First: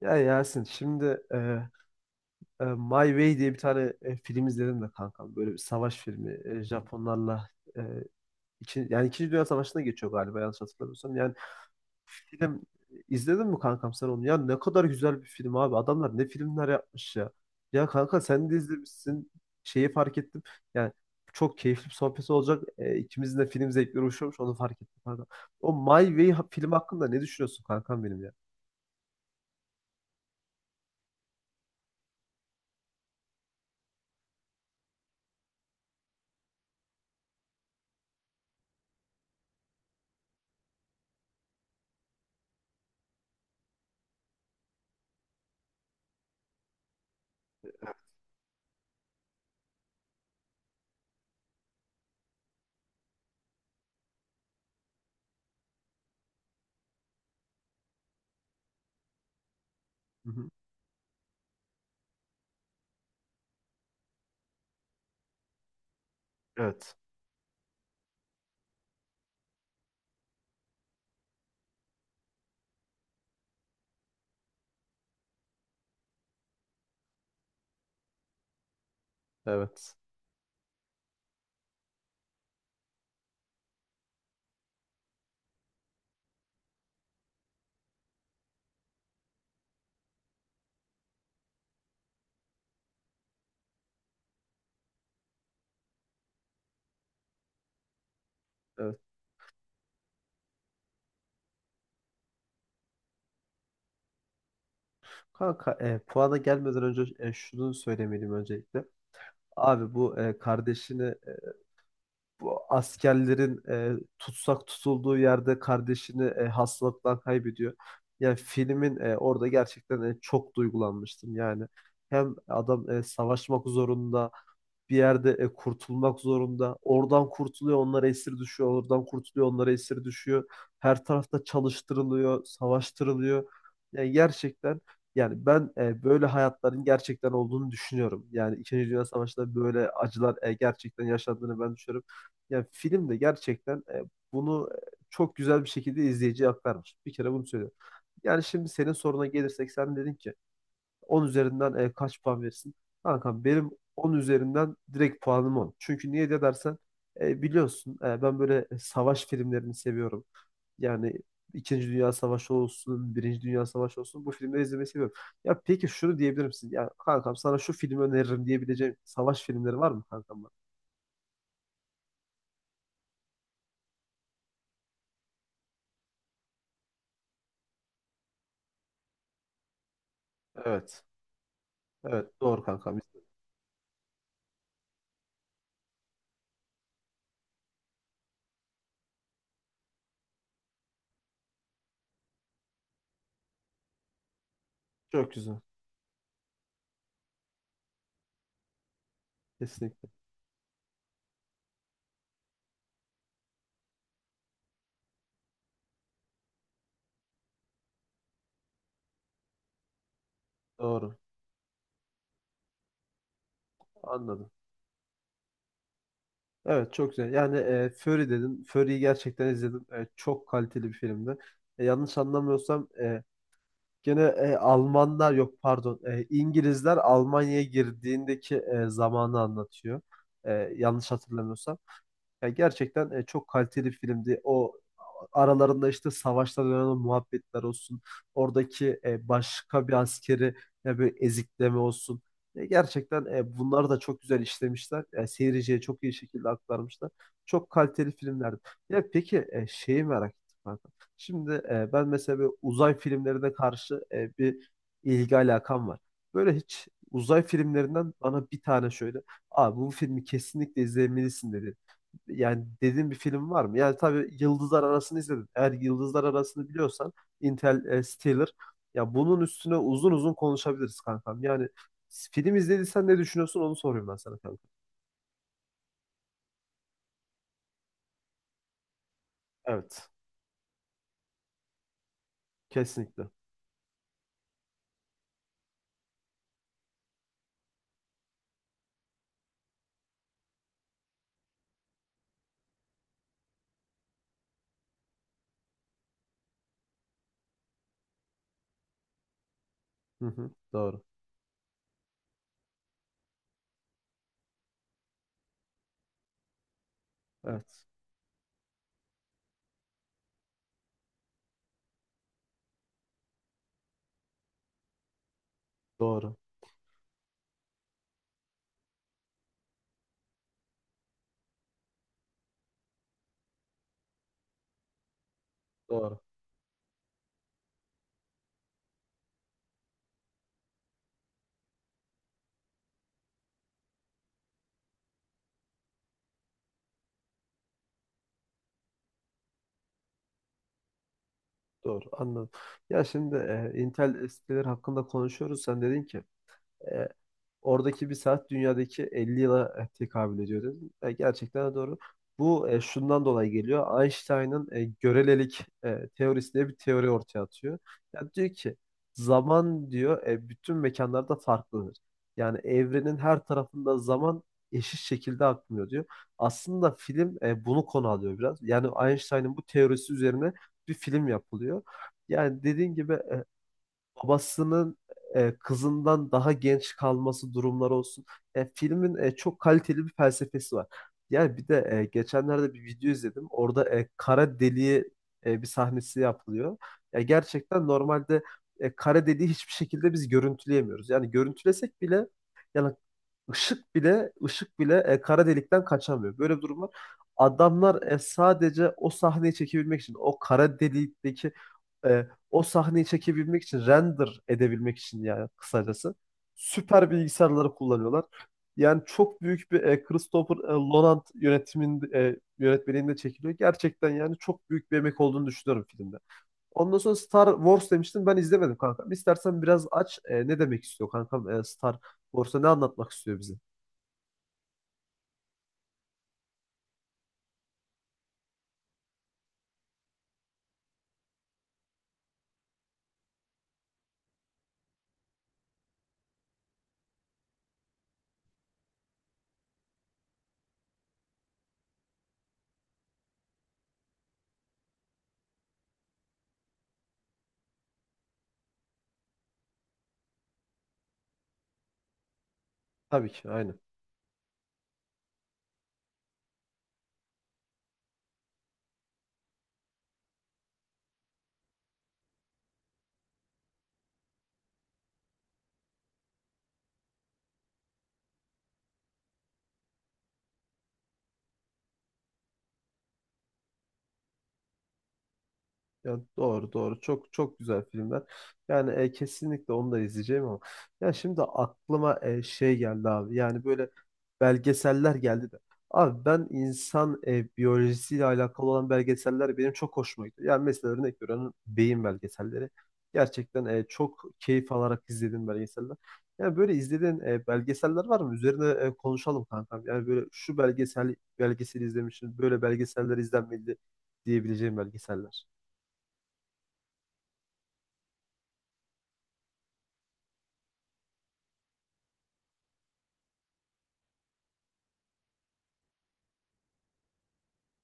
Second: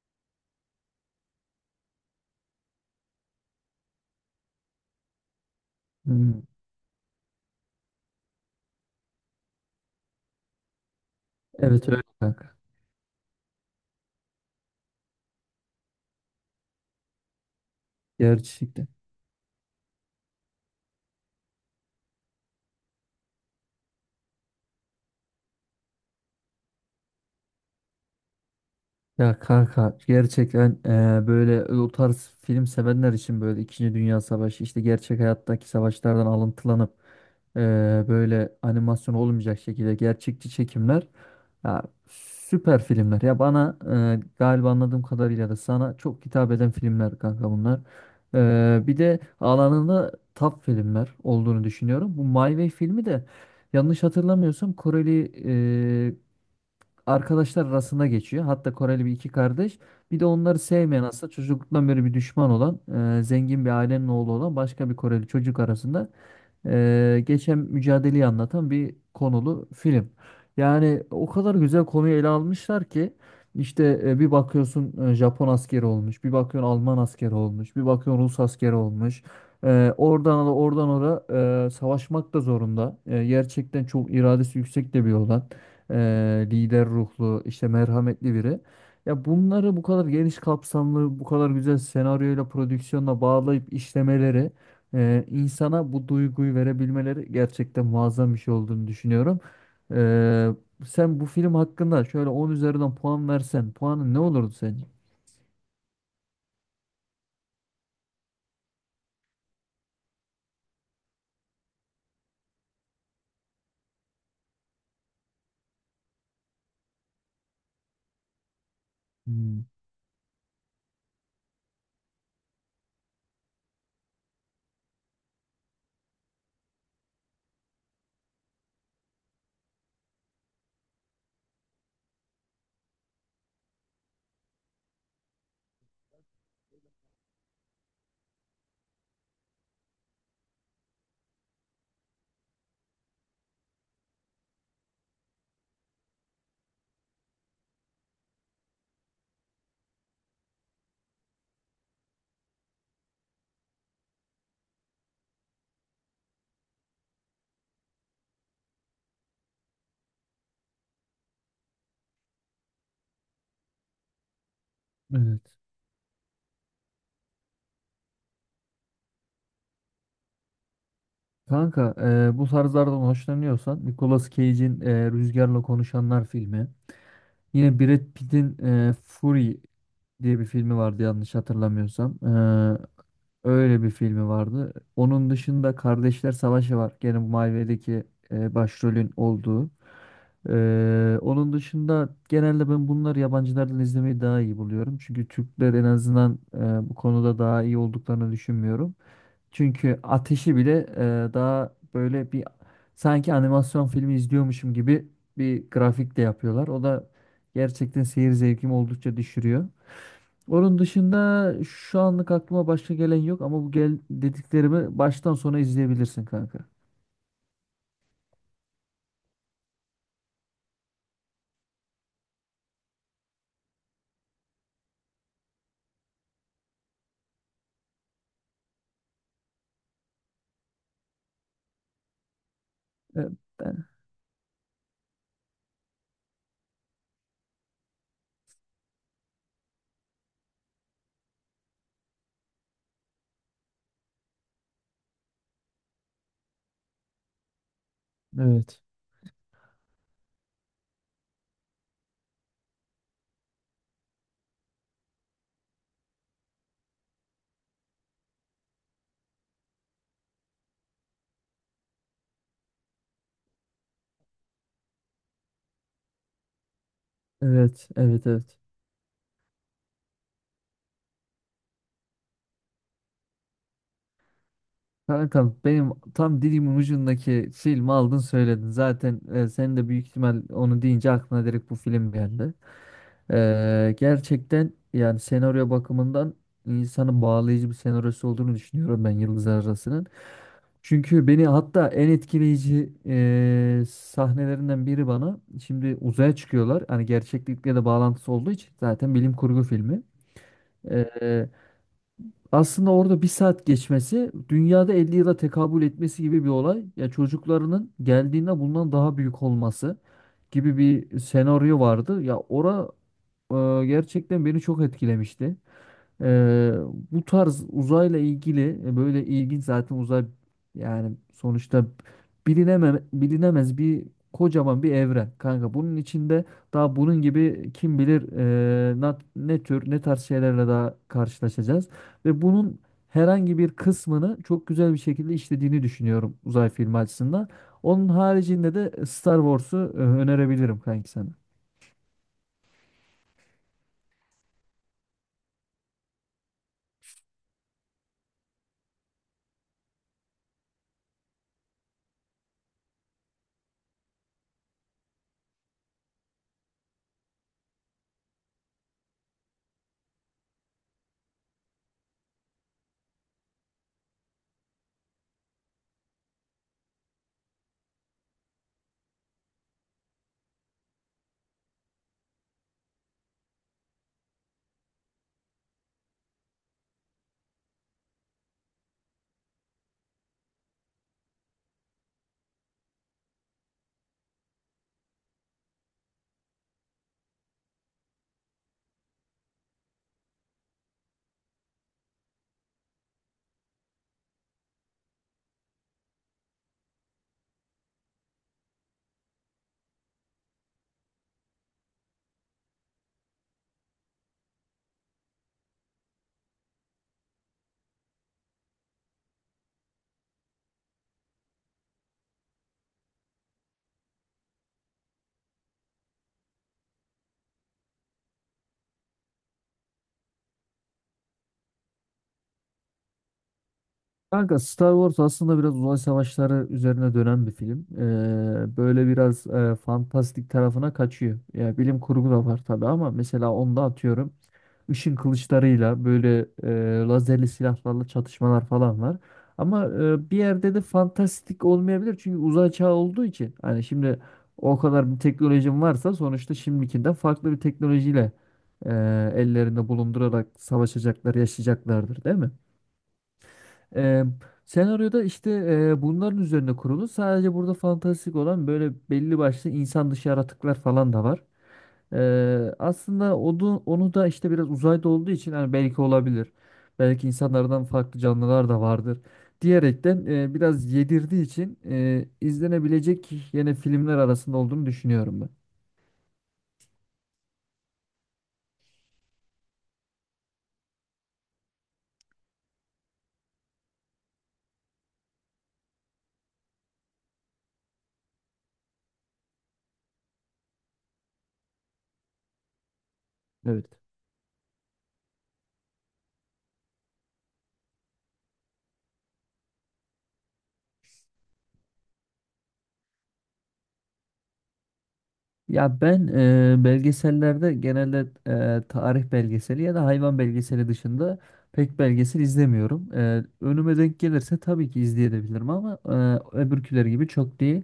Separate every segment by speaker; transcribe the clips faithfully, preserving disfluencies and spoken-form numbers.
Speaker 1: Ya Yasin şimdi e, e, My Way diye bir tane e, film izledim de kankam. Böyle bir savaş filmi.
Speaker 2: Hmm,
Speaker 1: E, Japonlarla e, iki, yani İkinci Dünya Savaşı'na geçiyor galiba yanlış hatırlamıyorsam. Yani
Speaker 2: Evet öyle kanka.
Speaker 1: film izledin mi kankam sen onu? Ya ne kadar güzel bir film abi. Adamlar ne filmler yapmış ya. Ya kanka sen de
Speaker 2: Gerçekten.
Speaker 1: izlemişsin. Şeyi fark ettim. Yani çok keyifli bir sohbet olacak. E, ikimizin de film zevkleri uyuşuyormuş onu fark ettim kankam. O My Way ha- film hakkında ne düşünüyorsun kankam benim ya?
Speaker 2: Ya kanka gerçekten eee, böyle o tarz film sevenler için böyle İkinci Dünya Savaşı işte gerçek hayattaki savaşlardan alıntılanıp eee, böyle animasyon olmayacak şekilde gerçekçi çekimler ya süper filmler. Ya bana eee, galiba anladığım kadarıyla da sana çok hitap eden filmler kanka bunlar. Eee, bir de alanında top filmler olduğunu düşünüyorum. Bu My Way filmi de Yanlış hatırlamıyorsam Koreli e, arkadaşlar arasında geçiyor. Hatta Koreli bir iki kardeş. Bir de
Speaker 1: Hı hı.
Speaker 2: onları sevmeyen aslında çocukluktan beri bir düşman olan e, zengin bir ailenin oğlu olan başka bir Koreli çocuk arasında
Speaker 1: Evet.
Speaker 2: e, geçen mücadeleyi anlatan bir konulu film. Yani o kadar güzel konuyu ele almışlar ki işte e, bir bakıyorsun e, Japon askeri olmuş, bir bakıyorsun Alman askeri olmuş, bir bakıyorsun Rus askeri olmuş. E,
Speaker 1: Evet.
Speaker 2: oradan da oradan oraya e, savaşmak da zorunda. E, gerçekten çok iradesi yüksek de bir olan eee, lider ruhlu, işte merhametli biri. Ya bunları bu kadar geniş kapsamlı, bu kadar güzel senaryoyla, prodüksiyonla bağlayıp işlemeleri, eee, insana bu duyguyu verebilmeleri gerçekten muazzam bir şey olduğunu
Speaker 1: Evet.
Speaker 2: düşünüyorum. Eee, Sen bu film hakkında şöyle on üzerinden puan versen, puanın ne olurdu sence?
Speaker 1: Kanka, e, puana gelmeden önce e, şunu söylemeliyim öncelikle. Abi bu e, kardeşini, e, bu askerlerin e, tutsak tutulduğu yerde kardeşini e, hastalıktan kaybediyor. Yani filmin e, orada
Speaker 2: Hmm,
Speaker 1: gerçekten e, çok duygulanmıştım. Yani hem adam e, savaşmak zorunda, bir yerde e, kurtulmak zorunda. Oradan kurtuluyor, onlara esir düşüyor. Oradan kurtuluyor, onlara esir düşüyor. Her tarafta çalıştırılıyor, savaştırılıyor. Yani gerçekten, yani ben e, böyle hayatların gerçekten olduğunu düşünüyorum. Yani İkinci Dünya Savaşı'nda böyle acılar e, gerçekten yaşandığını ben düşünüyorum. Yani film de gerçekten e, bunu e, çok güzel bir şekilde izleyiciye aktarmış. Bir kere bunu söylüyorum. Yani şimdi senin soruna gelirsek sen dedin ki on üzerinden e, kaç puan verirsin? Kankam benim on üzerinden direkt puanım on. Çünkü niye de dersen e, biliyorsun e, ben böyle e, savaş filmlerini seviyorum. Yani İkinci Dünya Savaşı olsun, Birinci Dünya Savaşı olsun bu filmleri izlemeyi seviyorum.
Speaker 2: evet.
Speaker 1: Ya peki şunu diyebilir misin? Ya kankam, sana şu filmi öneririm diyebileceğim savaş filmleri var mı kankam, bana?
Speaker 2: Kanka, eee, bu tarzlardan hoşlanıyorsan Nicolas Cage'in eee, Rüzgarla Konuşanlar filmi Yine Brad Pitt'in e, Fury diye bir filmi vardı
Speaker 1: Evet.
Speaker 2: yanlış hatırlamıyorsam. E,
Speaker 1: Evet, doğru kankam.
Speaker 2: öyle bir filmi vardı. Onun dışında Kardeşler Savaşı var. Gene Marvel'deki e, başrolün olduğu. E, onun dışında genelde ben bunları yabancılardan izlemeyi daha iyi buluyorum. Çünkü
Speaker 1: Çok güzel.
Speaker 2: Türkler en azından e, bu konuda daha iyi olduklarını düşünmüyorum. Çünkü
Speaker 1: Kesinlikle.
Speaker 2: ateşi bile e, daha böyle bir sanki animasyon filmi izliyormuşum gibi bir grafik de yapıyorlar. O da gerçekten seyir zevkimi oldukça düşürüyor. Onun
Speaker 1: Doğru.
Speaker 2: dışında şu anlık aklıma başka gelen yok ama bu gel
Speaker 1: Anladım.
Speaker 2: dediklerimi baştan sona izleyebilirsin kanka.
Speaker 1: Evet, çok güzel. Yani e, Fury dedin. Fury'yi gerçekten izledim. E, çok kaliteli bir filmdi. E, yanlış anlamıyorsam e, gene e, Almanlar, yok pardon. E, İngilizler Almanya'ya girdiğindeki e, zamanı anlatıyor. E, yanlış hatırlamıyorsam. Ya gerçekten
Speaker 2: E,
Speaker 1: e, çok
Speaker 2: ben-
Speaker 1: kaliteli filmdi. O aralarında işte savaşta dönen o muhabbetler olsun. Oradaki e, başka bir askeri ya böyle ezikleme olsun. E, gerçekten e, bunları da çok güzel işlemişler. E, seyirciye çok iyi şekilde aktarmışlar. Çok kaliteli filmlerdi.
Speaker 2: Evet.
Speaker 1: Ya peki, e, şeyi merak ettim kanka. Şimdi e, ben mesela böyle uzay filmlerine karşı e, bir ilgi alakam var. Böyle hiç uzay filmlerinden bana bir tane şöyle "Abi, bu filmi kesinlikle izlemelisin" dedi yani dediğin bir film var mı? Yani tabii Yıldızlar Arası'nı izledim. Eğer Yıldızlar Arası'nı biliyorsan, Intel
Speaker 2: Evet, evet,
Speaker 1: Interstellar,
Speaker 2: evet.
Speaker 1: ya bunun üstüne uzun uzun konuşabiliriz kankam. Yani film izlediysen ne düşünüyorsun onu soruyorum ben sana kankam.
Speaker 2: Kankam benim tam dilimin ucundaki filmi aldın söyledin. Zaten e, sen de büyük
Speaker 1: Evet.
Speaker 2: ihtimal onu deyince aklına direkt bu film geldi.
Speaker 1: Kesinlikle.
Speaker 2: E, gerçekten yani senaryo bakımından insanı bağlayıcı bir senaryosu olduğunu düşünüyorum ben Yıldızlar Arası'nın. Çünkü beni hatta en etkileyici e, sahnelerinden biri bana şimdi uzaya çıkıyorlar. Hani gerçeklikle de bağlantısı olduğu için zaten bilim kurgu filmi.
Speaker 1: Hı hı, doğru.
Speaker 2: Ee, Aslında orada bir saat geçmesi dünyada elli yıla tekabül etmesi gibi bir olay. Ya
Speaker 1: Evet.
Speaker 2: çocuklarının geldiğinde bundan daha büyük olması gibi bir senaryo vardı. Ya ora e, gerçekten beni çok etkilemişti.
Speaker 1: Doğru.
Speaker 2: Ee, Bu tarz uzayla ilgili e, böyle ilginç zaten uzay yani sonuçta bilineme, bilinemez bir kocaman bir evren kanka. Bunun
Speaker 1: Doğru.
Speaker 2: içinde daha bunun gibi kim bilir e, na- ne tür ne tarz şeylerle daha karşılaşacağız ve bunun herhangi bir kısmını çok güzel bir şekilde işlediğini düşünüyorum uzay filmi açısından. Onun haricinde de Star Wars'u e, önerebilirim kanki sana.
Speaker 1: Doğru. Anladım. Ya şimdi e, Interstellar hakkında konuşuyoruz. Sen dedin ki e, oradaki bir saat dünyadaki elli yıla eh, tekabül ediyor dedim. E, gerçekten de doğru. Bu e, şundan dolayı geliyor. Einstein'ın e, görelilik e, teorisi diye bir teori ortaya atıyor. Yani diyor ki zaman diyor e, bütün mekanlarda farklıdır. Yani evrenin her tarafında zaman eşit şekilde akmıyor diyor. Aslında film e, bunu konu alıyor biraz. Yani Einstein'ın bu teorisi üzerine bir film yapılıyor. Yani dediğin gibi eh, babasının e, kızından daha genç kalması durumları olsun. E, filmin e, çok kaliteli bir felsefesi var. Yani bir de e, geçenlerde bir video izledim. Orada e, kara deliği e, bir sahnesi yapılıyor. Ya gerçekten normalde e, kara deliği hiçbir şekilde biz görüntüleyemiyoruz. Yani görüntülesek bile, yani Işık bile ışık bile e, kara delikten kaçamıyor. Böyle bir durum var. Adamlar e, sadece o sahneyi çekebilmek için, o kara delikteki e, o sahneyi çekebilmek için, render edebilmek için, yani kısacası süper bilgisayarları kullanıyorlar. Yani çok büyük bir e, Christopher e, Nolan yönetimin e, yönetmenliğinde çekiliyor. Gerçekten yani çok büyük bir emek olduğunu düşünüyorum filmde. Ondan sonra Star Wars demiştin, ben izlemedim kankam. İstersen biraz aç, e, ne demek istiyor kankam, e, Star Borsa ne anlatmak istiyor bize?
Speaker 2: Kanka Star Wars aslında biraz uzay savaşları üzerine dönen bir film. Ee, böyle biraz e, fantastik tarafına kaçıyor. Ya bilim kurgu da var tabii ama mesela onda atıyorum ışın kılıçlarıyla böyle e, lazerli silahlarla çatışmalar falan var. Ama e, bir yerde de fantastik olmayabilir çünkü uzay çağı olduğu için. Hani şimdi o kadar bir teknolojin varsa sonuçta şimdikinden farklı bir teknolojiyle e, ellerinde bulundurarak savaşacaklar, yaşayacaklardır, değil mi?
Speaker 1: Tabii ki, aynen.
Speaker 2: Ee, Senaryoda işte e, bunların üzerine kurulu. Sadece burada fantastik olan böyle belli başlı insan dışı yaratıklar falan da var. Ee, aslında onu, onu da işte biraz uzayda olduğu için hani belki olabilir. Belki insanlardan farklı canlılar da vardır. Diyerekten e, biraz yedirdiği için e, izlenebilecek yine filmler arasında olduğunu düşünüyorum ben.
Speaker 1: Ya doğru, doğru, çok çok güzel filmler. Yani e, kesinlikle onu da izleyeceğim ama ya şimdi aklıma e, şey geldi abi. Yani böyle belgeseller geldi de. Abi ben insan e, biyolojisiyle alakalı olan belgeseller benim çok hoşuma gidiyor. Yani mesela örnek veriyorum, beyin belgeselleri. Gerçekten e,
Speaker 2: Evet.
Speaker 1: çok keyif alarak izlediğim belgeseller. Yani böyle izlediğin e, belgeseller var mı? Üzerine e, konuşalım kankam. Yani böyle "şu belgesel belgeseli izlemişim, böyle belgeseller izlenmedi" diyebileceğim belgeseller.
Speaker 2: Ya ben e, belgesellerde genelde e, tarih belgeseli ya da hayvan belgeseli dışında pek belgesel izlemiyorum. E, önüme denk gelirse tabii ki izleyebilirim ama e, öbürküleri gibi çok değil.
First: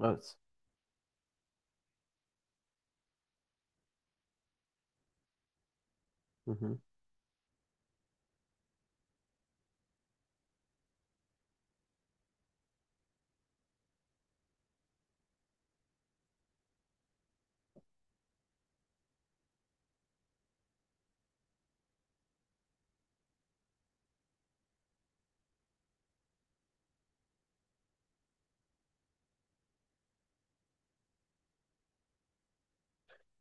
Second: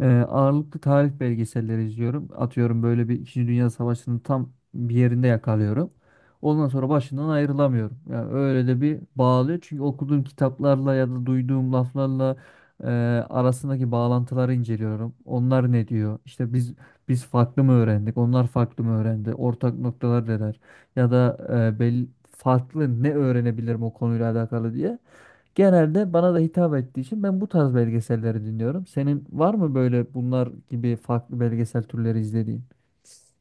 Speaker 2: E, ağırlıklı tarih belgeselleri izliyorum. Atıyorum böyle bir İkinci Dünya Savaşı'nın tam bir yerinde yakalıyorum.
Speaker 1: Hı
Speaker 2: Ondan
Speaker 1: hı.
Speaker 2: sonra başından ayrılamıyorum. Yani öyle de bir bağlıyor. Çünkü okuduğum kitaplarla ya da duyduğum laflarla e, arasındaki bağlantıları inceliyorum. Onlar ne diyor? İşte biz biz farklı mı öğrendik? Onlar farklı mı öğrendi? Ortak noktalar neler? Ya da e, belli farklı ne öğrenebilirim o konuyla alakalı diye. Genelde bana da hitap ettiği için ben bu tarz belgeselleri dinliyorum. Senin var mı böyle bunlar gibi farklı belgesel türleri izlediğin?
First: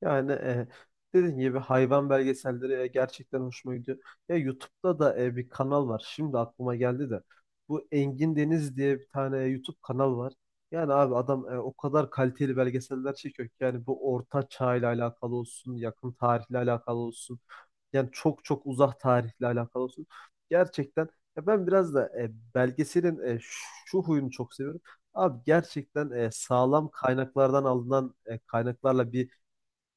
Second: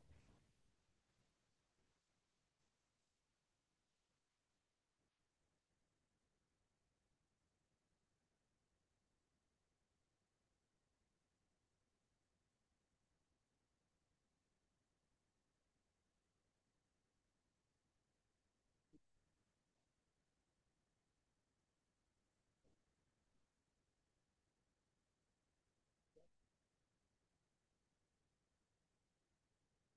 Speaker 1: Yani e, dediğim gibi hayvan belgeselleri e, gerçekten hoşuma gidiyor. Ya YouTube'da da e, bir kanal var. Şimdi aklıma geldi de. Bu Engin Deniz diye bir tane e, YouTube kanal var. Yani abi, adam e, o kadar kaliteli belgeseller çekiyor ki yani bu orta çağ ile alakalı olsun, yakın tarihle alakalı olsun. Yani çok çok uzak tarihle alakalı olsun. Gerçekten, ya ben biraz da e, belgeselin e, şu huyunu çok seviyorum. Abi gerçekten e, sağlam kaynaklardan alınan e, kaynaklarla bir,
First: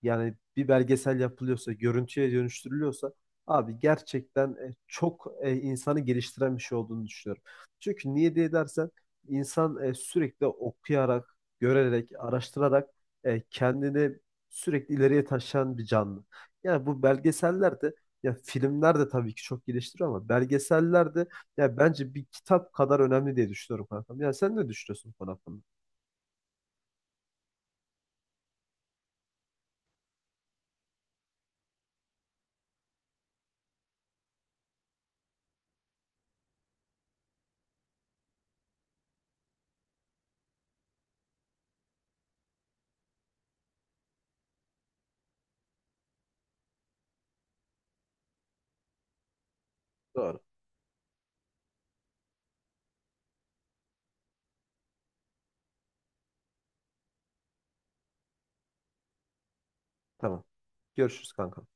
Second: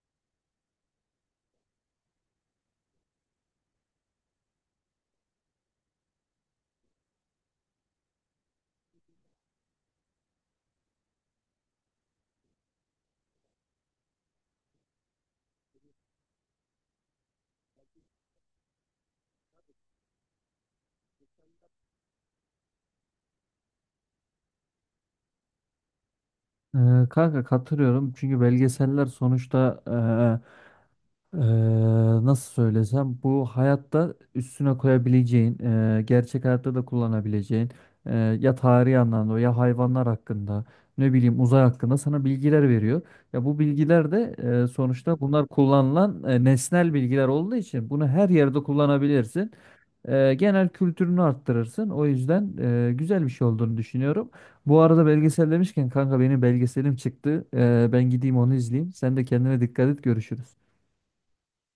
Speaker 1: yani bir belgesel yapılıyorsa, görüntüye dönüştürülüyorsa, abi gerçekten e, çok e, insanı geliştiren bir şey olduğunu düşünüyorum. Çünkü niye diye dersen, insan e, sürekli okuyarak, görerek, araştırarak e, kendini sürekli ileriye taşıyan bir canlı. Yani bu belgeseller de, ya filmler de tabii ki çok geliştiriyor ama belgeseller de ya bence bir kitap kadar önemli diye düşünüyorum kankam. Yani sen ne düşünüyorsun bu konu hakkında?
Speaker 2: Ee, kanka katılıyorum çünkü belgeseller sonuçta Eee, nasıl söylesem bu hayatta üstüne koyabileceğin, eee, gerçek hayatta da kullanabileceğin eee, ya tarihi anlamda ya hayvanlar hakkında ne bileyim uzay hakkında sana bilgiler veriyor. Ya bu bilgiler de eee, sonuçta bunlar kullanılan eee, nesnel bilgiler olduğu için bunu her yerde kullanabilirsin. Eee,
Speaker 1: Doğru.
Speaker 2: genel kültürünü arttırırsın. O yüzden eee, güzel bir şey olduğunu düşünüyorum. Bu arada belgesel demişken kanka benim belgeselim çıktı. Eee, ben gideyim onu izleyeyim. Sen de kendine dikkat et
Speaker 1: Tamam.
Speaker 2: görüşürüz.
Speaker 1: Görüşürüz kanka.